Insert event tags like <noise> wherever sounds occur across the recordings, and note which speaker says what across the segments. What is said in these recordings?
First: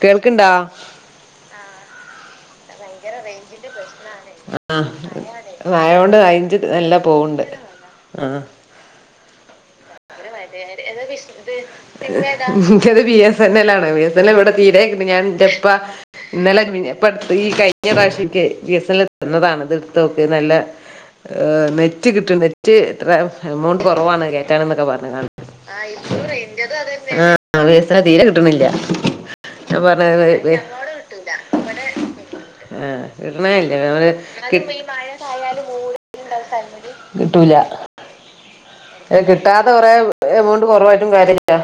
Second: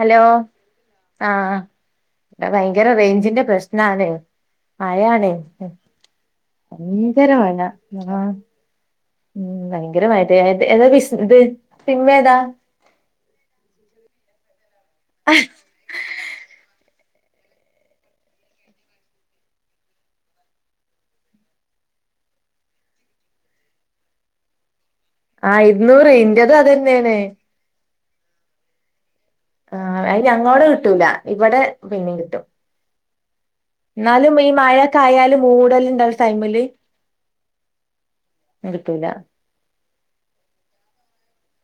Speaker 1: Hello
Speaker 2: കേൾക്കണ്ടാ
Speaker 1: ആഹ് അ ഭയങ്കര റേഞ്ചിന്റെ പ്രശ്നാണേ
Speaker 2: ആഹ്
Speaker 1: മഴ ആണേ
Speaker 2: മഴകൊണ്ട് റേഞ്ച് നല്ല
Speaker 1: ഭയങ്കര
Speaker 2: പോവ്ണ്ട്
Speaker 1: മഴ ഏതാ <unintelligible> ബിസ് ഇത് സിമ്മേതാ
Speaker 2: എനിക്കത് വിയർ തന്നെ അല്ല ഇവിടെ ബി എസ് എൻ എൽ ഇവടെ തീരെ കിട്ട്ണ്യാ ൻ്റെ ഉപ്പ ഇന്നലെ മിണ്ടിയാ പട്ട് ഈ കഴിഞ്ഞ പ്രാവശിക്കെ വി എസ് എൽ എത്തുന്നതാണ് അത് എട്ത്തതൊക്കെ നല്ല ഇഹ് നെറ്റ് കിട്ടും നെറ്റ് എത്ര എമൗണ്ട് കൊറവാണ് കേറ്റാനൊന്നക്ക പറഞ്ഞതാണ്
Speaker 1: ആഹ് ഇരുന്നൂറ് ഇന്റതും അതന്നെയാണ്
Speaker 2: ആഹ് ബി എസ് എൻ എൽ തീരെ കിട്ടണില്ല ഞാൻ
Speaker 1: ആഹ് അത്
Speaker 2: പറഞ്ഞ്
Speaker 1: ഞങ്ങളോട കിട്ടൂല ഇവടെ പിന്നേം കിട്ടും
Speaker 2: ആഹ് കിട്ടണേ ഇല്ല വേറെ
Speaker 1: എന്നാലും ഈ
Speaker 2: കിട്ട്
Speaker 1: മഴൊക്കെ ആയാല് മൂടലുണ്ടാവണ ടൈമില്
Speaker 2: കിട്ടൂല
Speaker 1: കിട്ടൂല
Speaker 2: ഏ കിട്ടാത്ത കൊറേ എമൗണ്ട് കൊറവായിട്ടും കാര്യ ഇല്ല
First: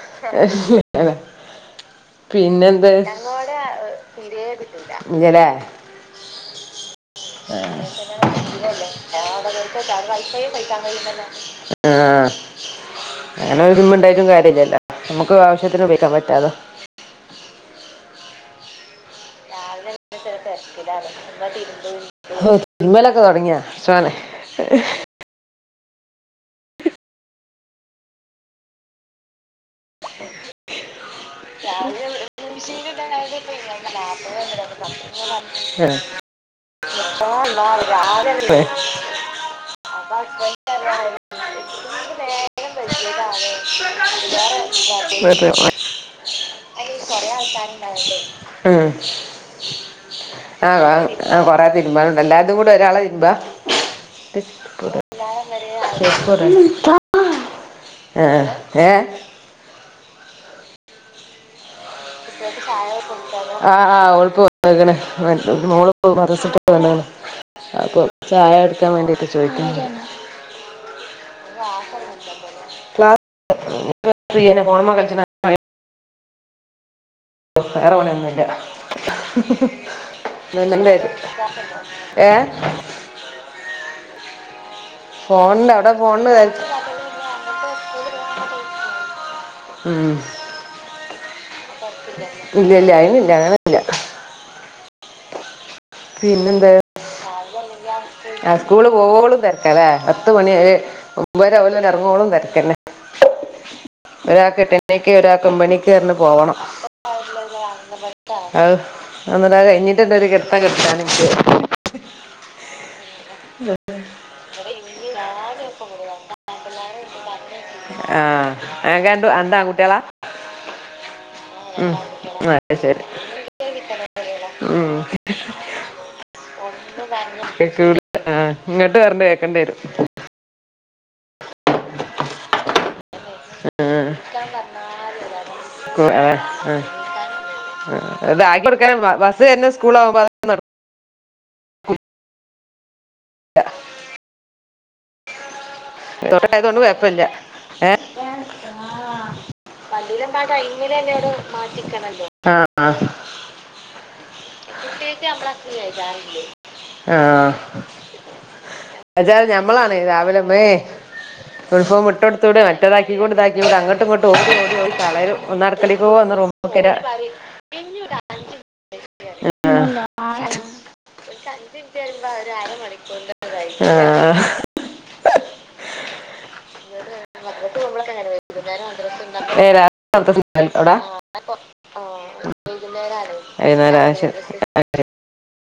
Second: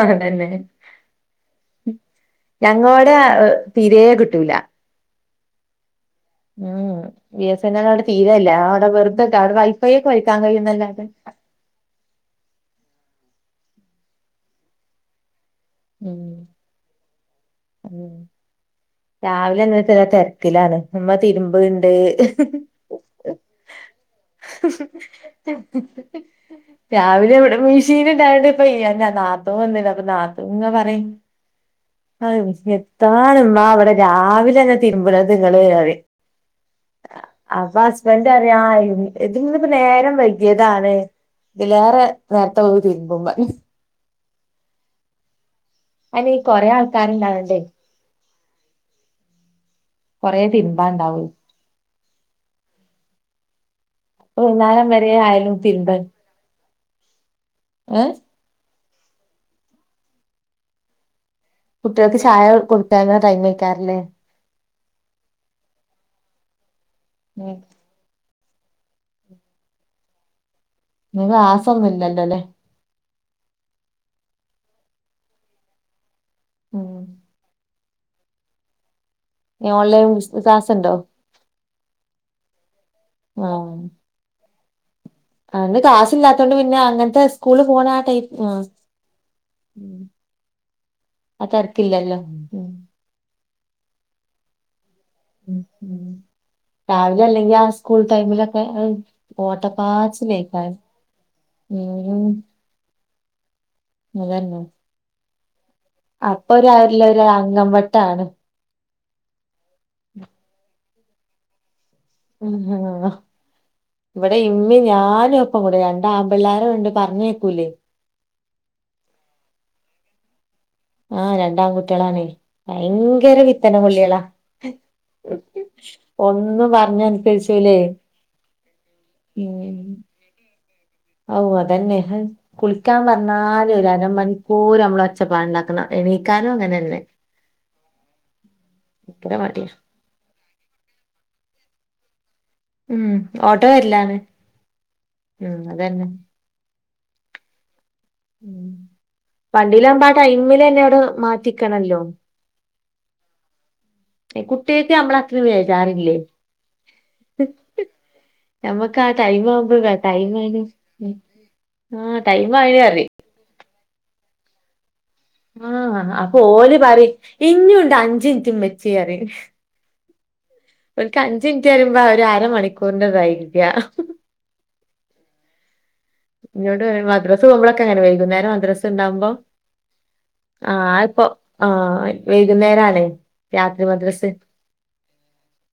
Speaker 1: അത് തന്നെ
Speaker 2: പിന്നെന്ത്
Speaker 1: ഞങ്ങളോടെ അത് തീരേ കിട്ടൂല
Speaker 2: ഇല്ല്യല്ലേ
Speaker 1: ഉം ബി
Speaker 2: <unintelligible>
Speaker 1: എസ് എൻ
Speaker 2: ആഹ്
Speaker 1: എൽ അവിടെ തീരെയില്ല അവിടെ വെറുതെ അവിടെ വൈഫൈ ഒക്കെ വലിക്കാൻ കഴിയുന്നല്ലാതെ
Speaker 2: അങ്ങനെ ഒരുമ ഉണ്ടായിട്ടും കാര്യല്ല്യല്ലോ നമ്മുക്ക് ആവശ്യത്തിന് ഉപയോഗിക്കാൻ
Speaker 1: ഉം
Speaker 2: പറ്റാതെ
Speaker 1: ഉം രാവിലെ എന്താച്ചാല് തെരക്കിലാണ് ഇമ്മ തിരുമ്പ് ഇണ്ട്
Speaker 2: ഓ തിരുമ്മലൊക്കെ തുടങ്ങിയ സോനെ
Speaker 1: രാവിലെ ഇവ്ടെ മിഷീൻ ഉണ്ടാവണ്ട് ഇപ്പ ഇങ്ങന നാ ഇപ്പ വന്നില്ലാതു നാത്തുന്ന പറയും
Speaker 2: രാവിലെ
Speaker 1: എത്താണ് ഇമ്മാ ഇവിടെ രാവിലെ തന്നെ തിരുമ്പണത് ഇങ്ങള്
Speaker 2: ആ.
Speaker 1: അറിയും അപ്പൊ ഹസ്ബൻ്റ് അറിയും ആ ഇത് ഇന്ന്പ്പ നേരം വൈകിയതാണ് ഇതിലേറെ നേരത്തെ പോയി തീരുമ്പും പറിം
Speaker 2: <inaudible> നേരത്തേ
Speaker 1: അയിന് ഈ കൊറേ ആൾക്കാരുണ്ടായോണ്ടേ
Speaker 2: ഉം
Speaker 1: കൊറേ
Speaker 2: ആവും ആവും
Speaker 1: തിരുമ്പാണ്ടാവും
Speaker 2: ആഹ് കൊറേ തിര് മ്പാനുണ്ട് എല്ലാര്തും കൂടെ ഒരാളാ തിര്മ്പാ
Speaker 1: വൈകുനേരം വരെ ആയാലും തിരുമ്പ
Speaker 2: <inaudible>
Speaker 1: ഏഹ്
Speaker 2: അ ഏഹ്
Speaker 1: കുട്ടികൾക്ക് ചായ അവർക്ക് കൊടുത്താരുന്ന
Speaker 2: ആഹ് ആ ഓൾക്ക് കൊട്ത്ത്ക്ക്ണ് മോൾപ്പ മദ്രസ വിട്ട് വന്ന്ക്ക്ണ്
Speaker 1: ഉം
Speaker 2: അപ്പൊ ചായ കൊടുക്കാൻ വേണ്ടിട്ട് ചോദിക്ക <inaudible>
Speaker 1: ഇന്ന് ക്ലാസ്സൊന്നും ഇല്ലല്ലോല്ലേ
Speaker 2: ഫോണ് മേ കളിച്ച്ണ
Speaker 1: ഉം
Speaker 2: വേറെ പണി ഒന്നുല്ല
Speaker 1: ഇനി ഓൺലൈൻ
Speaker 2: <unintelligible>
Speaker 1: ക്ലാസ് ഉണ്ടോ
Speaker 2: നന്നണ്ടത് ഏഹ
Speaker 1: ആഹ്
Speaker 2: ഫോണിന്റെ
Speaker 1: ഇന്ന്
Speaker 2: അവിടെ
Speaker 1: ക്ലാസ്
Speaker 2: ഫോണിന്
Speaker 1: ഇല്ലാത്തോണ്ട്
Speaker 2: തെരക്ക്
Speaker 1: പിന്നെ അങ്ങനത്തെ സ്കൂള് പോണ ആ ടൈ ആ
Speaker 2: ഉം
Speaker 1: തിരക്കില്ലല്ലോ ഉം
Speaker 2: ഇല്ല ഇല്ല അയ്നില്ല ഏ
Speaker 1: ഉം ഉം
Speaker 2: പിന്നെന്താ
Speaker 1: രാവിലെ അല്ലെങ്കി ആ സ്കൂൾ
Speaker 2: ആ
Speaker 1: ടൈമിലൊക്കെ അഹ്
Speaker 2: സ്കൂള് പോവോളും തിരക്കല്ലേ പത്ത് മണി
Speaker 1: ഓട്ടപ്പാച്ചിലേക്കാരം
Speaker 2: ഒമ്പതരാ <unintelligible>
Speaker 1: ഉം
Speaker 2: ഇറങ്ങോലം തരക്കെന്നെ ഒരാൾക്ക്
Speaker 1: അതന്നെ
Speaker 2: എട്ടണിക്ക് ഒരാൾക്ക് ഒമ്പണിക്ക് പറഞ്ഞ്
Speaker 1: അപ്പൊ
Speaker 2: പോവണം
Speaker 1: ഒരു ആരില ഒരു അങ്കംവട്ടാണ്
Speaker 2: അഹ് അന്നിട്ട് കഴിഞ്ഞിട്ട്ണ്ട് ഒരു കിട്ത്തം കിട്ക്കാണ് എനിക്ക്
Speaker 1: ഉം ഹാ ഇവിടെ ഇമ്മി ഞാനും ഒപ്പം കൂടെ രണ്ട ആമ്പിള്ളോര ഉണ്ട് പറഞ്ഞേക്കൂലേ
Speaker 2: ആഹ് അൻക്കണ്ടു രണ്ട് ആൺ കുട്ടിളാ
Speaker 1: ആഹ് രണ്ടാകുട്ടികളാണേ
Speaker 2: അത് ശരി
Speaker 1: ഭയങ്കര പിത്തന കൊള്ളിളാ
Speaker 2: ഉം
Speaker 1: ഒന്നും പറഞ്ഞനുസരിച്ചുല്ലേ
Speaker 2: ആഹ് ഇങ്ങോട്ട് പറഞ്ഞ് കേക്കേണ്ടി വരും
Speaker 1: ഔ അതന്നെ അഹ് കുളിക്കാൻ പറ ന്നാലും
Speaker 2: ആ
Speaker 1: ഒരു അര മണിക്കൂർ നമ്മള ഒച്ചപ്പാടുണ്ടാക്കണം
Speaker 2: സ്കൂ-
Speaker 1: എണീക്കാനും അങ്ങനെന്നെ
Speaker 2: ഇത് ആക്കി കൊടുക്കാന
Speaker 1: ഭയങ്കര
Speaker 2: ബസ്
Speaker 1: മടിയാ
Speaker 2: വരുന്ന സ്കൂൾ ആവുമ്പോ
Speaker 1: ഉം ഓട്ടോ വര്ല്ലാന്ന് ഉം അതന്നെ
Speaker 2: ഇതോട്ട ണ്ടായതൊണ്ട് കെഴപ്പല്ല്യ ഏഹ്
Speaker 1: ഉം വണ്ടിലാഉമ്പോ അ ടൈമിലെന്നെ അവിടെ മാറ്റിക്കണല്ലോ
Speaker 2: ആ ആ,
Speaker 1: എഹ് കുട്ട്യേക്ക് നമ്മളത്രി വേജാറില്ലേ
Speaker 2: ആ
Speaker 1: ഞമ്മക്ക് ആ ടൈം
Speaker 2: വെച്ചാൽ ഞമ്മളാണ്
Speaker 1: ആവുമ്പ
Speaker 2: രാവിലെ മേ
Speaker 1: ടൈമേനു ഉം ആ ടൈം ആയാ അരറിം
Speaker 2: <unintelligible> താക്കി ടെ അങ്ങട്ടും ഇങ്ങട്ടും ഓടി ഓടി തളരും
Speaker 1: ആഹ് അപ്പൊ ഓൽ പറിം ഇഞ്ഞുംണ്ട് അഞ്ച് മിൻറ്റ് ഇമ്മചേ അറിം
Speaker 2: ആഹ് <unintelligible> ഓല്ക്
Speaker 1: മിനിറ്റ്
Speaker 2: അഞ്ചിൻറ്റ്
Speaker 1: പറയുമ്പോ
Speaker 2: വരുമ്പോ ഒരു
Speaker 1: അരമണിക്കൂറിന്റെതായിരിക്ക
Speaker 2: അരമണിക്കൂറിതായി
Speaker 1: ഇന്നോടറിം മദ്രസ് പോവുമ്പളൊക്കെ ങ്ങനെ വൈകുന്നേരം മദ്രസ് ണ്ടാവുമ്പോ
Speaker 2: ഏ രാവിലെ അവിടുത്തെ സ്ഥലം എവിടാ?
Speaker 1: ആഹ് ഇപ്പോ ആഹ് വൈകുന്നേരാണ് രാത്രി
Speaker 2: വൈകുന്നേരം ആ
Speaker 1: മദ്രസ്
Speaker 2: ശരി ആ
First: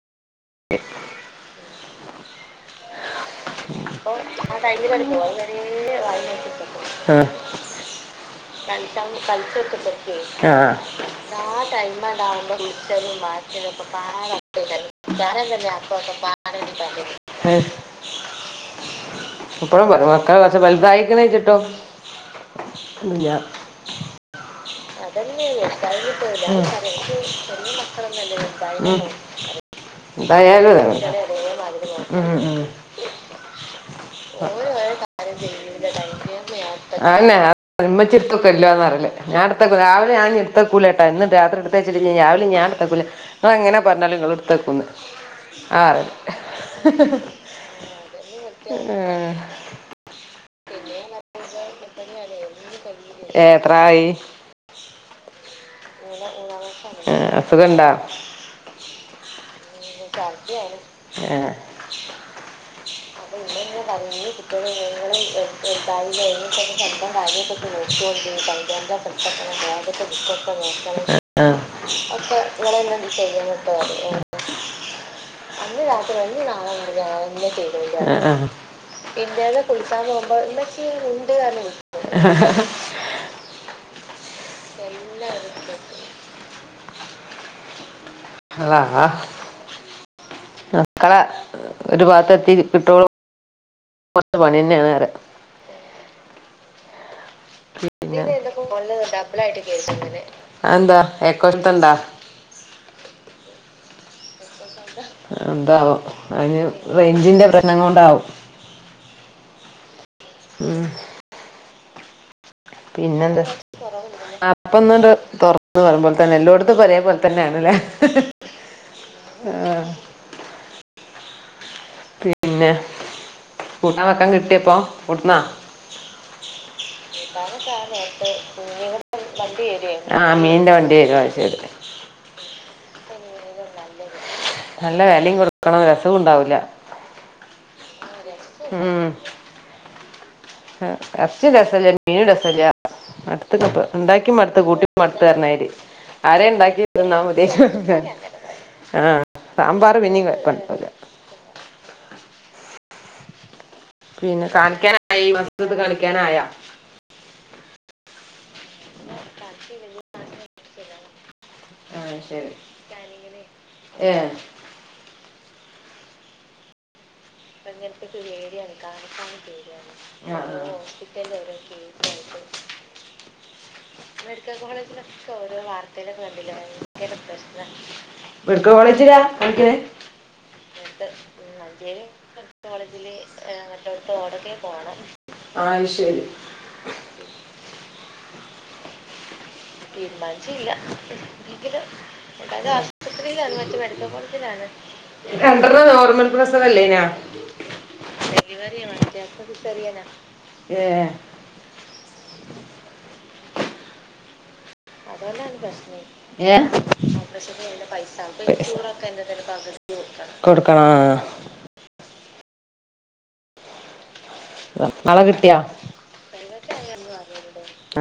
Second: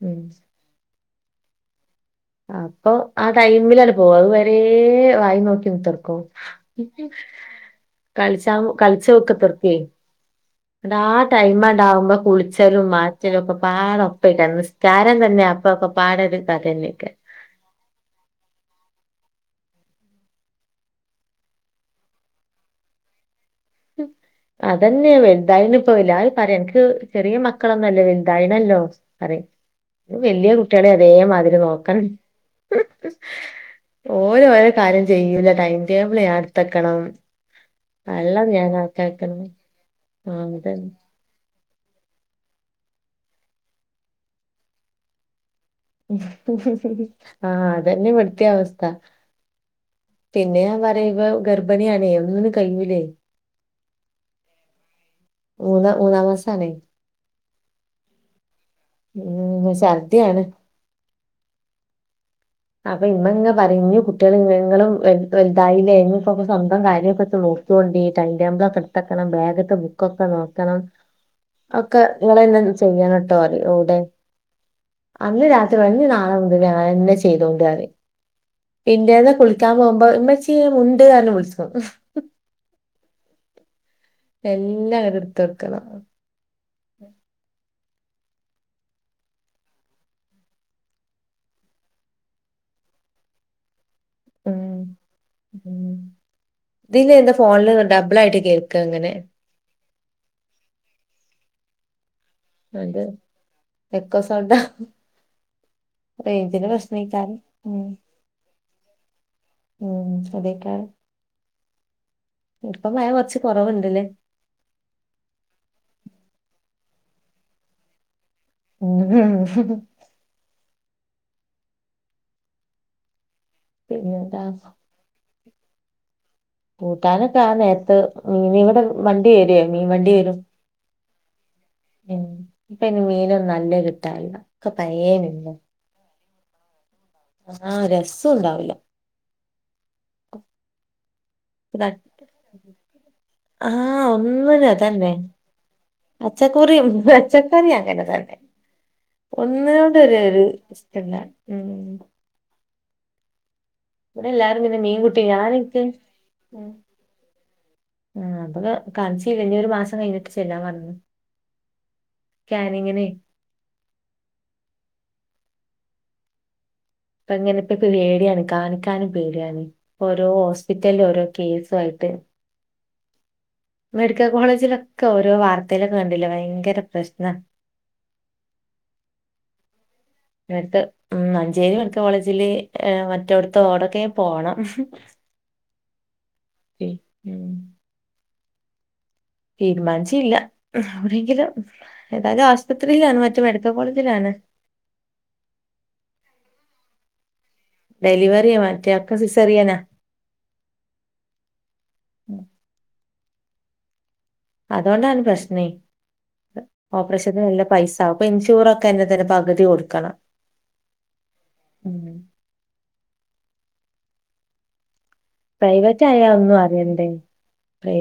Speaker 1: ഉം
Speaker 2: <inaudible>
Speaker 1: അപ്പൊ ആ ടൈമിലട് പോവു അഹ് വരെ വായി നോക്കിത്ർക്കും <unintelligible>
Speaker 2: ശരി.
Speaker 1: കളിച്ചം കളിച്ചോക്ത്ർക്കേ
Speaker 2: ആ
Speaker 1: ൻട്ടാ ടൈമട് ആവുമ്പോ കുളിച്ചലും മാ ച്ചലൊക്കെ പാടെ ഓപ്പയ്ക്കാരം നിസ്കാരം തന്നെ അപ്പൊക്കെ പാട ഒരു കഥന്നെയ്ക്ക
Speaker 2: എഹ് ഇപ്പയും പരിം മക്കൾ കൊർച്ക വലുതായിക്ക്ണ്ചിട്ടും ന്നില്ല
Speaker 1: <unintelligible> അതന്നെയ വലുതായ്ന് ഇപ്പോ എല്ലാരും പറിം അൻക് ചെറിയ മക്കളൊന്നല്ലേ വലുതായ്ണല്ലോ പറിം പ്പ വല്യ
Speaker 2: എന്തായാലും
Speaker 1: കുട്ടളീം അതേ
Speaker 2: ഇതാണ്.
Speaker 1: മാതിരി നോക്കണം
Speaker 2: ഉം ഉം.
Speaker 1: ഓല് ഓലെ കാര്യം ചെയ്യൂല്ല ടൈടേബിൾ ഞാൻ എട്ത്തക്കണം
Speaker 2: മ്മച്ചെട്ത്തൊക്കെല്ലോന്നറേല് ഞാൻടുത്തക്കൂല രാവിലെ
Speaker 1: ആഹ് അതന്നെ
Speaker 2: ഞാൻടുത്തക്കൂലട്ടൊ ഇന്ന് രാത്രിട് ത്തച്ച്ട്ട്ല്ലെങ്കി രാവിലെ ഞാൻ ഇടുത്തക്കൂല ങ്ങൾ എങ്ങനെ പറഞ്ഞാലും ങ്ങള് ഇടുത്തക്കുന്ന് ആഹ്
Speaker 1: ആഹ് അതന്നെ
Speaker 2: ഏഹ്
Speaker 1: പിന്നെഅറിഞ്ഞാല് ഇവ ഗർഭിണിയാണേ ഒന്നും കഴിയൂല്ലേ
Speaker 2: ഏത്രായി
Speaker 1: മൂന്നാ മൂന്നാം മാസാണേ
Speaker 2: എഹ് അസുഖണ്ടാ
Speaker 1: ഉം ഛർദിയാണ്
Speaker 2: ഏഹ്
Speaker 1: അപ്പൊ ഇമ്മ ഇങ്ങ പറയും ഇഞ്ഞ് കുട്ടികൾ ഇങ്ങളും വലുതായില്ലേ ഇനിയിപ്പൊക്കെ സ്വന്തം കാര്യൊക്കെ നോക്കിക്കോണ്ടി ടൈം ടേബിളൊക്കെ എടുത്തക്കണം ബാഗത്തെ ബുക്കൊക്കെ
Speaker 2: <inaudible> <inaudible>
Speaker 1: നോക്കണം
Speaker 2: അഹ്
Speaker 1: ഒക്കെ
Speaker 2: ആഹ്
Speaker 1: ഇങ്ങളന്നെ ചെയ്യണട്ടോ പറയും ഓടെ രാത്രി
Speaker 2: അന്ന്
Speaker 1: പറയും ഇഞ്ഞ് നാളെ മുതൽ ഞാനെന്നെ
Speaker 2: രാത്രി <unintelligible> ന്നെ
Speaker 1: പറയും
Speaker 2: ചെയ്തോണ്ട്
Speaker 1: പിറ്റേന്ന്
Speaker 2: ഇന്റേന്ന്
Speaker 1: കുളിക്കാൻ
Speaker 2: കുളിച്ചാൻ
Speaker 1: പോകുമ്പോ
Speaker 2: പോഉമ്പോ
Speaker 1: ഉമ്മച്ചി
Speaker 2: മ്മച്ചീ
Speaker 1: പറഞ്ഞ്
Speaker 2: മുണ്ട് അർഞ്
Speaker 1: വിളിച്ചും
Speaker 2: വിളിക്കു ആ
Speaker 1: എല്ലാം അങ്ങട്ട് എടുതൊട്ക്കണം
Speaker 2: അള്ളാഹ് മക്കള ഒരു ഭാത്ത് എത്തി കിട്ടോളൂ കൊർച്
Speaker 1: ഉം
Speaker 2: പണിന്നെണ് അറ്യ
Speaker 1: ഉം ഇതില് എന്താ ഫോണില് ഡബിൾ ആയിട്ട് കേക്കങ്ങനെ
Speaker 2: അഎന്താ ഏക്കോര്ത്തണ്ടാ
Speaker 1: അതെ എക്കോ സൗണ്ട
Speaker 2: എന്താവോ
Speaker 1: റേൻജ്
Speaker 2: അതിന്
Speaker 1: ന്റെ പ്രശ്നേകാരം
Speaker 2: റേഞ്ചിന്റെ പ്രശ്നം
Speaker 1: ഉം
Speaker 2: കൊണ്ടാവും
Speaker 1: ഉം
Speaker 2: ഉം
Speaker 1: അതേയ്ക്കാരം ഇപ്പം മഴ കുറച്ച്കുറവുണ്ട്ലേ
Speaker 2: ഇപ്പന്നണ്ട് തുറക്ക്നൊള്ളു പോൽതന്നെ എല്ലോടത്തുക്കെ ഒരേ പോൽ തന്നെണല്ലേ
Speaker 1: ഉം
Speaker 2: പിന്നെ കൂട്ടാൻ വെക്കാ
Speaker 1: പിന്നെന്താ
Speaker 2: കിട്ടിയപ്പോ കൊട്ന്നാ
Speaker 1: കൂട്ടാനൊക്കെ ആ നേരത്ത് മീന് ഇവിടെ വണ്ടി വരേ മീൻ വണ്ടി
Speaker 2: ആ
Speaker 1: വരും
Speaker 2: മീനിന്റെ വണ്ടി വരും അത് ശരി
Speaker 1: ഉം ഇപ്പയിന് മീനൊന്നു നല്ല കിട്ടാനില്ല ഒക്കെ
Speaker 2: നല്ല
Speaker 1: പഴയ
Speaker 2: വെലിം
Speaker 1: മീനാ
Speaker 2: കൊടുക്കണം രസൊണ്ടാവൂല
Speaker 1: ആഹ് രസ്സൊ ഉണ്ടാവുല്ല
Speaker 2: എർചി രസല്ല ഒരു മീനു രസല്ല അടുത്ത
Speaker 1: ആ
Speaker 2: കപ്പ ഉണ്ടാക്കി മടുത്ത് കൂട്ടി മടുത്ത് പറഞ്ഞാരി
Speaker 1: അച്ചക്കുറിയും പച്ചക്കറി അങ്ങന തന്നെ
Speaker 2: ആ സാമ്പാർ
Speaker 1: ഒന്നോണ്ടൊരു
Speaker 2: പിന്നെയും
Speaker 1: ഒരു
Speaker 2: കുഴപ്പമുണ്ടാവില്ല
Speaker 1: പിന്ന ഉം ഇവിടെ എല്ലരും പിന്നെ മീൻകൂട്ടി
Speaker 2: കാണിക്കാനായി ഈ
Speaker 1: ഞാൻ
Speaker 2: മാസത്ത്
Speaker 1: ഇൻക്ക്
Speaker 2: കാണിക്കാനായാ
Speaker 1: ഉം ബള് കാണിച്ചീല ഇനി ഒരു മാസം കയിഞ്ഞിട്ട് ചെല്ലാൻ പർഞ്ഞു
Speaker 2: ആഹ് ശെ
Speaker 1: സ്കാനിങ്ങിനെ
Speaker 2: ഏഹ്
Speaker 1: ഇപ്പ ഇങ്ങനെപ്പ പേടിയാണ് കാണിക്കാനും പേടിയാണ് ഓരോ
Speaker 2: ആ
Speaker 1: ഹോസ്പിറ്റലില് ഓരോ കേസു ആയി ത്ത് മെഡിക്കൽ കോളേജിലൊക്കെ ഓരോ വാർതേൽ കണ്ടി
Speaker 2: മെഡിക്ക കോളേജിലാ കാണിക്ക്ണ്
Speaker 1: ന്നിത്ത് ഉം മഞ്ചേരി മെഡിക്കൽ കോളേജില് മറ്റോടത്ത ഓടൊക്കെ പോണം
Speaker 2: ആയി ശേരി
Speaker 1: ഉം ഉം തീരുമാനിച്ചീല്ല എവിടെങ്കിലും ഏതാത് ആമ്പ്പത്രിലാണ് മറ്റ് മെഡിക്കൽ കോളേജിലാണ് <inaudible>
Speaker 2: രണ്ടണം നോർമൽ പ്രസവല്ലേനോ
Speaker 1: ഡെലിവറിയാ മറ്റേ ആക് സിസേറിയനാ
Speaker 2: ഏഹ്
Speaker 1: അതുകൊണ്ടാണ് പ്രശ്നേ
Speaker 2: ഏ
Speaker 1: ഓപ്പറേഷത്തിന് നല്ല പൈസ അപ്പ ഇൻഷൂറൊക്കെ എന്റെ തന്നെ പകുതി കൊടു കണ
Speaker 2: കൊട്ക്കണാ
Speaker 1: ഉം
Speaker 2: നാളെ കി
Speaker 1: പ്രൈവറ്റ് ആയാ ഒന്നും അറിയണ്ടേ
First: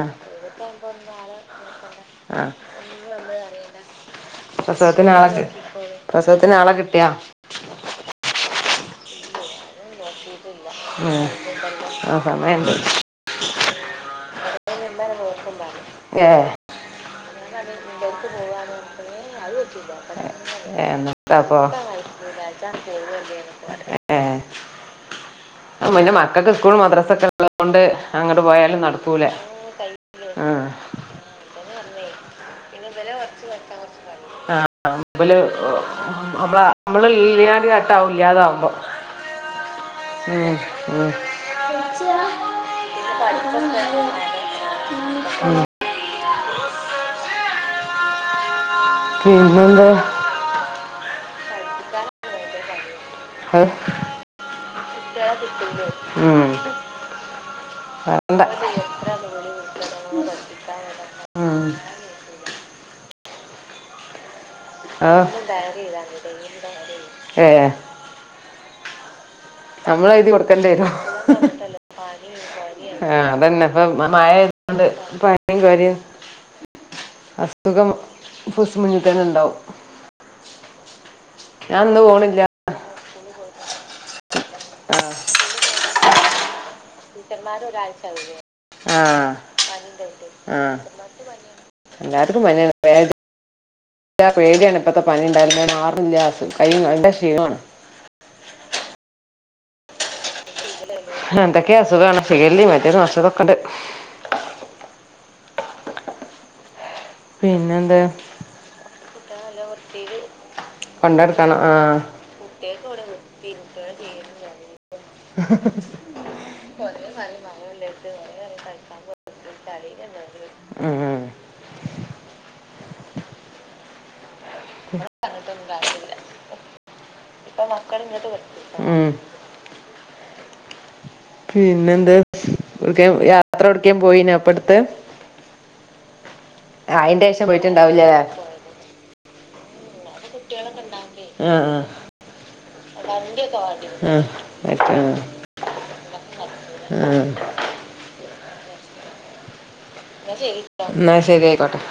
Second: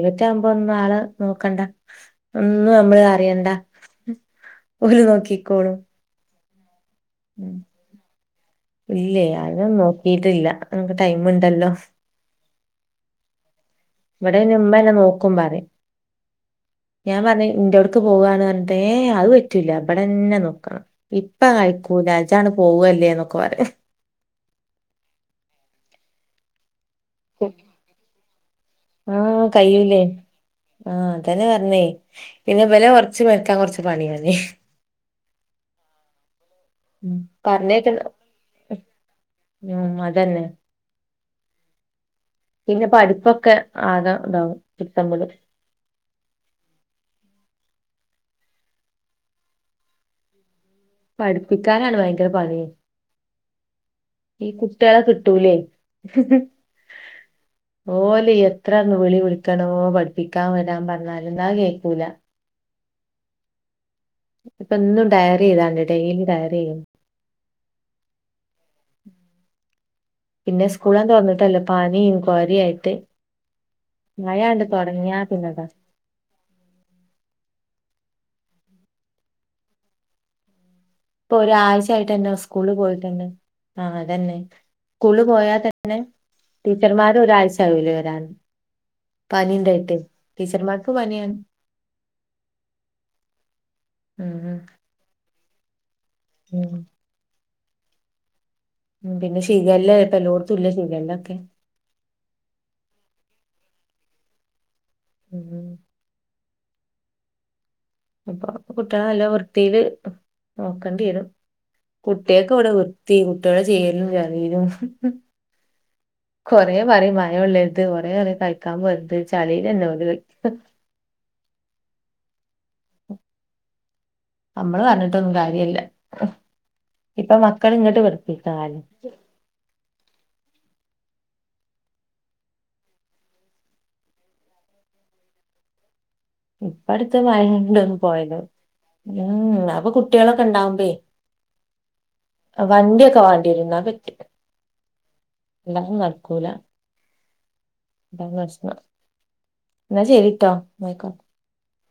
Speaker 2: ആ
Speaker 1: ആവുമ്പോ ഒന്നു ആള് നോക്കണ്ട
Speaker 2: ആ
Speaker 1: ഒന്നു അമ്മള് അറിയണ്ട ഓല്
Speaker 2: പ്രസവത്തിന് ആളെ കി പ്രസവത്തിന് ആളെ കിട്ടിയാ
Speaker 1: ഇല്ല്യേ ആരെയും നോക്കീട്ടില്ല
Speaker 2: ഉം ആഹ് സമയണ്ട്
Speaker 1: ഇവിടെയ്ന് ഉമ്മന്നെ നോക്കുമ്പറി
Speaker 2: ഏഹ്
Speaker 1: ഞാ പറഞ്ഞ് ഇന്റൊട്ക്ക് പോവാണ്റഞ്ഞി ഏഹ് അത് പറ്റൂല്ല ഇമ്പടെന്നെ നിക്കണ
Speaker 2: ഏ, എന്നിട്ട്
Speaker 1: ഇപ്പ
Speaker 2: അപ്പോ
Speaker 1: അയക്കൂല്ല ഇജണ്ട് പോവല്ലേ ന്നൊക്കെ പറയു
Speaker 2: ഏഹ് പിന്നെ മക്കക്ക് സ്കൂളു മദ്രസൊക്കെ പിള്ളേരെ കൊണ്ട് അങ്ങട്ട് പോയാലും നടക്കൂല
Speaker 1: ആഹ് കയ്യൂലേ
Speaker 2: ആഹ്
Speaker 1: ആഹ് അതന്നെ പറഞ്ഞേ പിന്നെ ഇവരെ കുറച്ച് മെക്കാ കുറച്ച് പണിഞ്ഞേ
Speaker 2: ആഹ് <unintelligible> മാപ്പ്ള നമ്മള്
Speaker 1: ഉം
Speaker 2: ഇല്ലാണ്ട് കേട്ടാ
Speaker 1: പറഞ്ഞേക്ക്ന്ന
Speaker 2: ഇല്ലാതാവുമ്പോ
Speaker 1: ഉം അതന്നെ
Speaker 2: ഉം ഉം
Speaker 1: പിന്നെ പഠിപ്പൊക്കെ ആകാ ഇതാവും കിട്ടമ്പോള്
Speaker 2: പിന്നെ എന്താ
Speaker 1: പഠിപ്പിക്കാനാണ് ഭയങ്കര പണി
Speaker 2: ഏ?
Speaker 1: ഈ കുട്ടിയാളെ കിട്ടൂലേയ്
Speaker 2: ഉം,
Speaker 1: ഓലെ
Speaker 2: വേണ്ട
Speaker 1: എത്രന്ന് വിളി വിളിക്കണോ പഠിപ്പിക്കാൻ വരാൻ പറഞ്ഞാല് ന്നാ
Speaker 2: ഉം.
Speaker 1: കേക്കൂല ഇപ്പെന്നും
Speaker 2: ആ
Speaker 1: ഡയറി ചെയ്താണ്ട് ഡെയിലി ഡയറിയ്യും
Speaker 2: ഏ നമ്മളെ എഴുതി
Speaker 1: <inaudible> പിന്നെ
Speaker 2: കൊടുക്കേണ്ടി വരും
Speaker 1: സ്കൂളാന്ന് തൊറന്നിട്ടല്ലോ പണിം കൊരിആയിട്ട്
Speaker 2: ആ അതന്നെ ഇപ്പൊ മ- മഴ
Speaker 1: മഴാണ്ട്
Speaker 2: ആയതുകൊണ്ട്
Speaker 1: തുടങ്ങിയാ
Speaker 2: പനിയും
Speaker 1: പിന്നത
Speaker 2: കാര്യം അസുഖം കൊറച്ചു മുന്ന്തന്നെണ്ടാവും
Speaker 1: ഇപ്പൊ
Speaker 2: ഇന്ന്
Speaker 1: ഒരാഴ്ചായിട്ടെന്നെ
Speaker 2: പോണില്ല
Speaker 1: സ് സ്കൂള് പോയിട്ടന്നെ ആഹ് അതന്നെ
Speaker 2: ആ
Speaker 1: സ്കൂള് പോയാൽ തന്നെ ടീച്ചർമാര് ഒരാഴ്ച ആവുലേ വരാൻ
Speaker 2: ആ
Speaker 1: പനി ണ്ടായിട്ടെയ് ടീച്ചർമാർക്ക് പനിയാണ്
Speaker 2: വല്ലാത്തൊരു പനിയാണ് <unintelligible>
Speaker 1: ഉം ഉം
Speaker 2: ഇപ്പഴത്തെ പനി ഉണ്ടായിന് മാർണില്ല <unintelligible>
Speaker 1: ഉം
Speaker 2: കയ്യ് <unintelligible> നല്ല ക്ഷീണം
Speaker 1: ഉം പിന്നെ ശിഖല്ല ഇപെലോട്ത്തുംല്ലെ ശി
Speaker 2: എന്തൊക്കേ അസുഖണ് ഷിഖല്ലിം മറ്റേതും മറിച്ചതും ഒക്കെ ഉണ്ട്
Speaker 1: ഉം
Speaker 2: പിന്നെ എന്തെ
Speaker 1: അപ്പൊ കുട്ടിയാളെ നല്ല വൃത്തിയില് നോക്കണ്ടിവരും
Speaker 2: എന്തർത്താനം ആഹ്
Speaker 1: കുട്ടിയാക്കെവ്ടെ വൃത്തി കുട്ടിയാള് ചേൽലും ചളി ലും
Speaker 2: <unintelligible>
Speaker 1: കൊറെ പറിം മഴ കൊള്ളരുത് കൊറേ പറിം കളിക്കാൻ പോര്ത് ചളിലെന്നെ ഓര് കളിക്ക
Speaker 2: ആഹ്
Speaker 1: അമ്മള് പറഞ്ഞിട്ടൊന്നും കാര്യല്ല ഇപ്പൊ
Speaker 2: ഉം
Speaker 1: മക്കള് ഇങ്ങട്ട് പഠിപിക്ക്ണ കാലാ
Speaker 2: ഉം ഉം പിന്നെ എന്തെ ഒട്ക്കേൻ യാത്ര ഒട്ക്കേൻ പോയിന്യോ ഇപ്പട്ത്ത്
Speaker 1: ഇപ്പ അടുത്ത്
Speaker 2: അയിന്റെ ശേഷം
Speaker 1: വയനാട് ഒന്ന്
Speaker 2: പോയിട്ടുണ്ടാവൂലേ
Speaker 1: പോയത് ഉം അപ്പൊ കുട്ടികളൊക്കെ ഇണ്ടാവുമ്പേ
Speaker 2: ആഹ് ആഹ് വണ്ടി
Speaker 1: വേണ്ടി
Speaker 2: ഒക്കെ <unintelligible> അഹ് ആഹ് ആഹ്
Speaker 1: ഇല്ലാതെ നടക്കൂല
Speaker 2: ആഹ്
Speaker 1: അതാ പ്രശ്നം ന്നാ ശരിട്ടോ ന്നാ
Speaker 2: എന്നാ
Speaker 1: അയിക്കോട്ടെ
Speaker 2: ശരി ആയിക്കോട്ടെ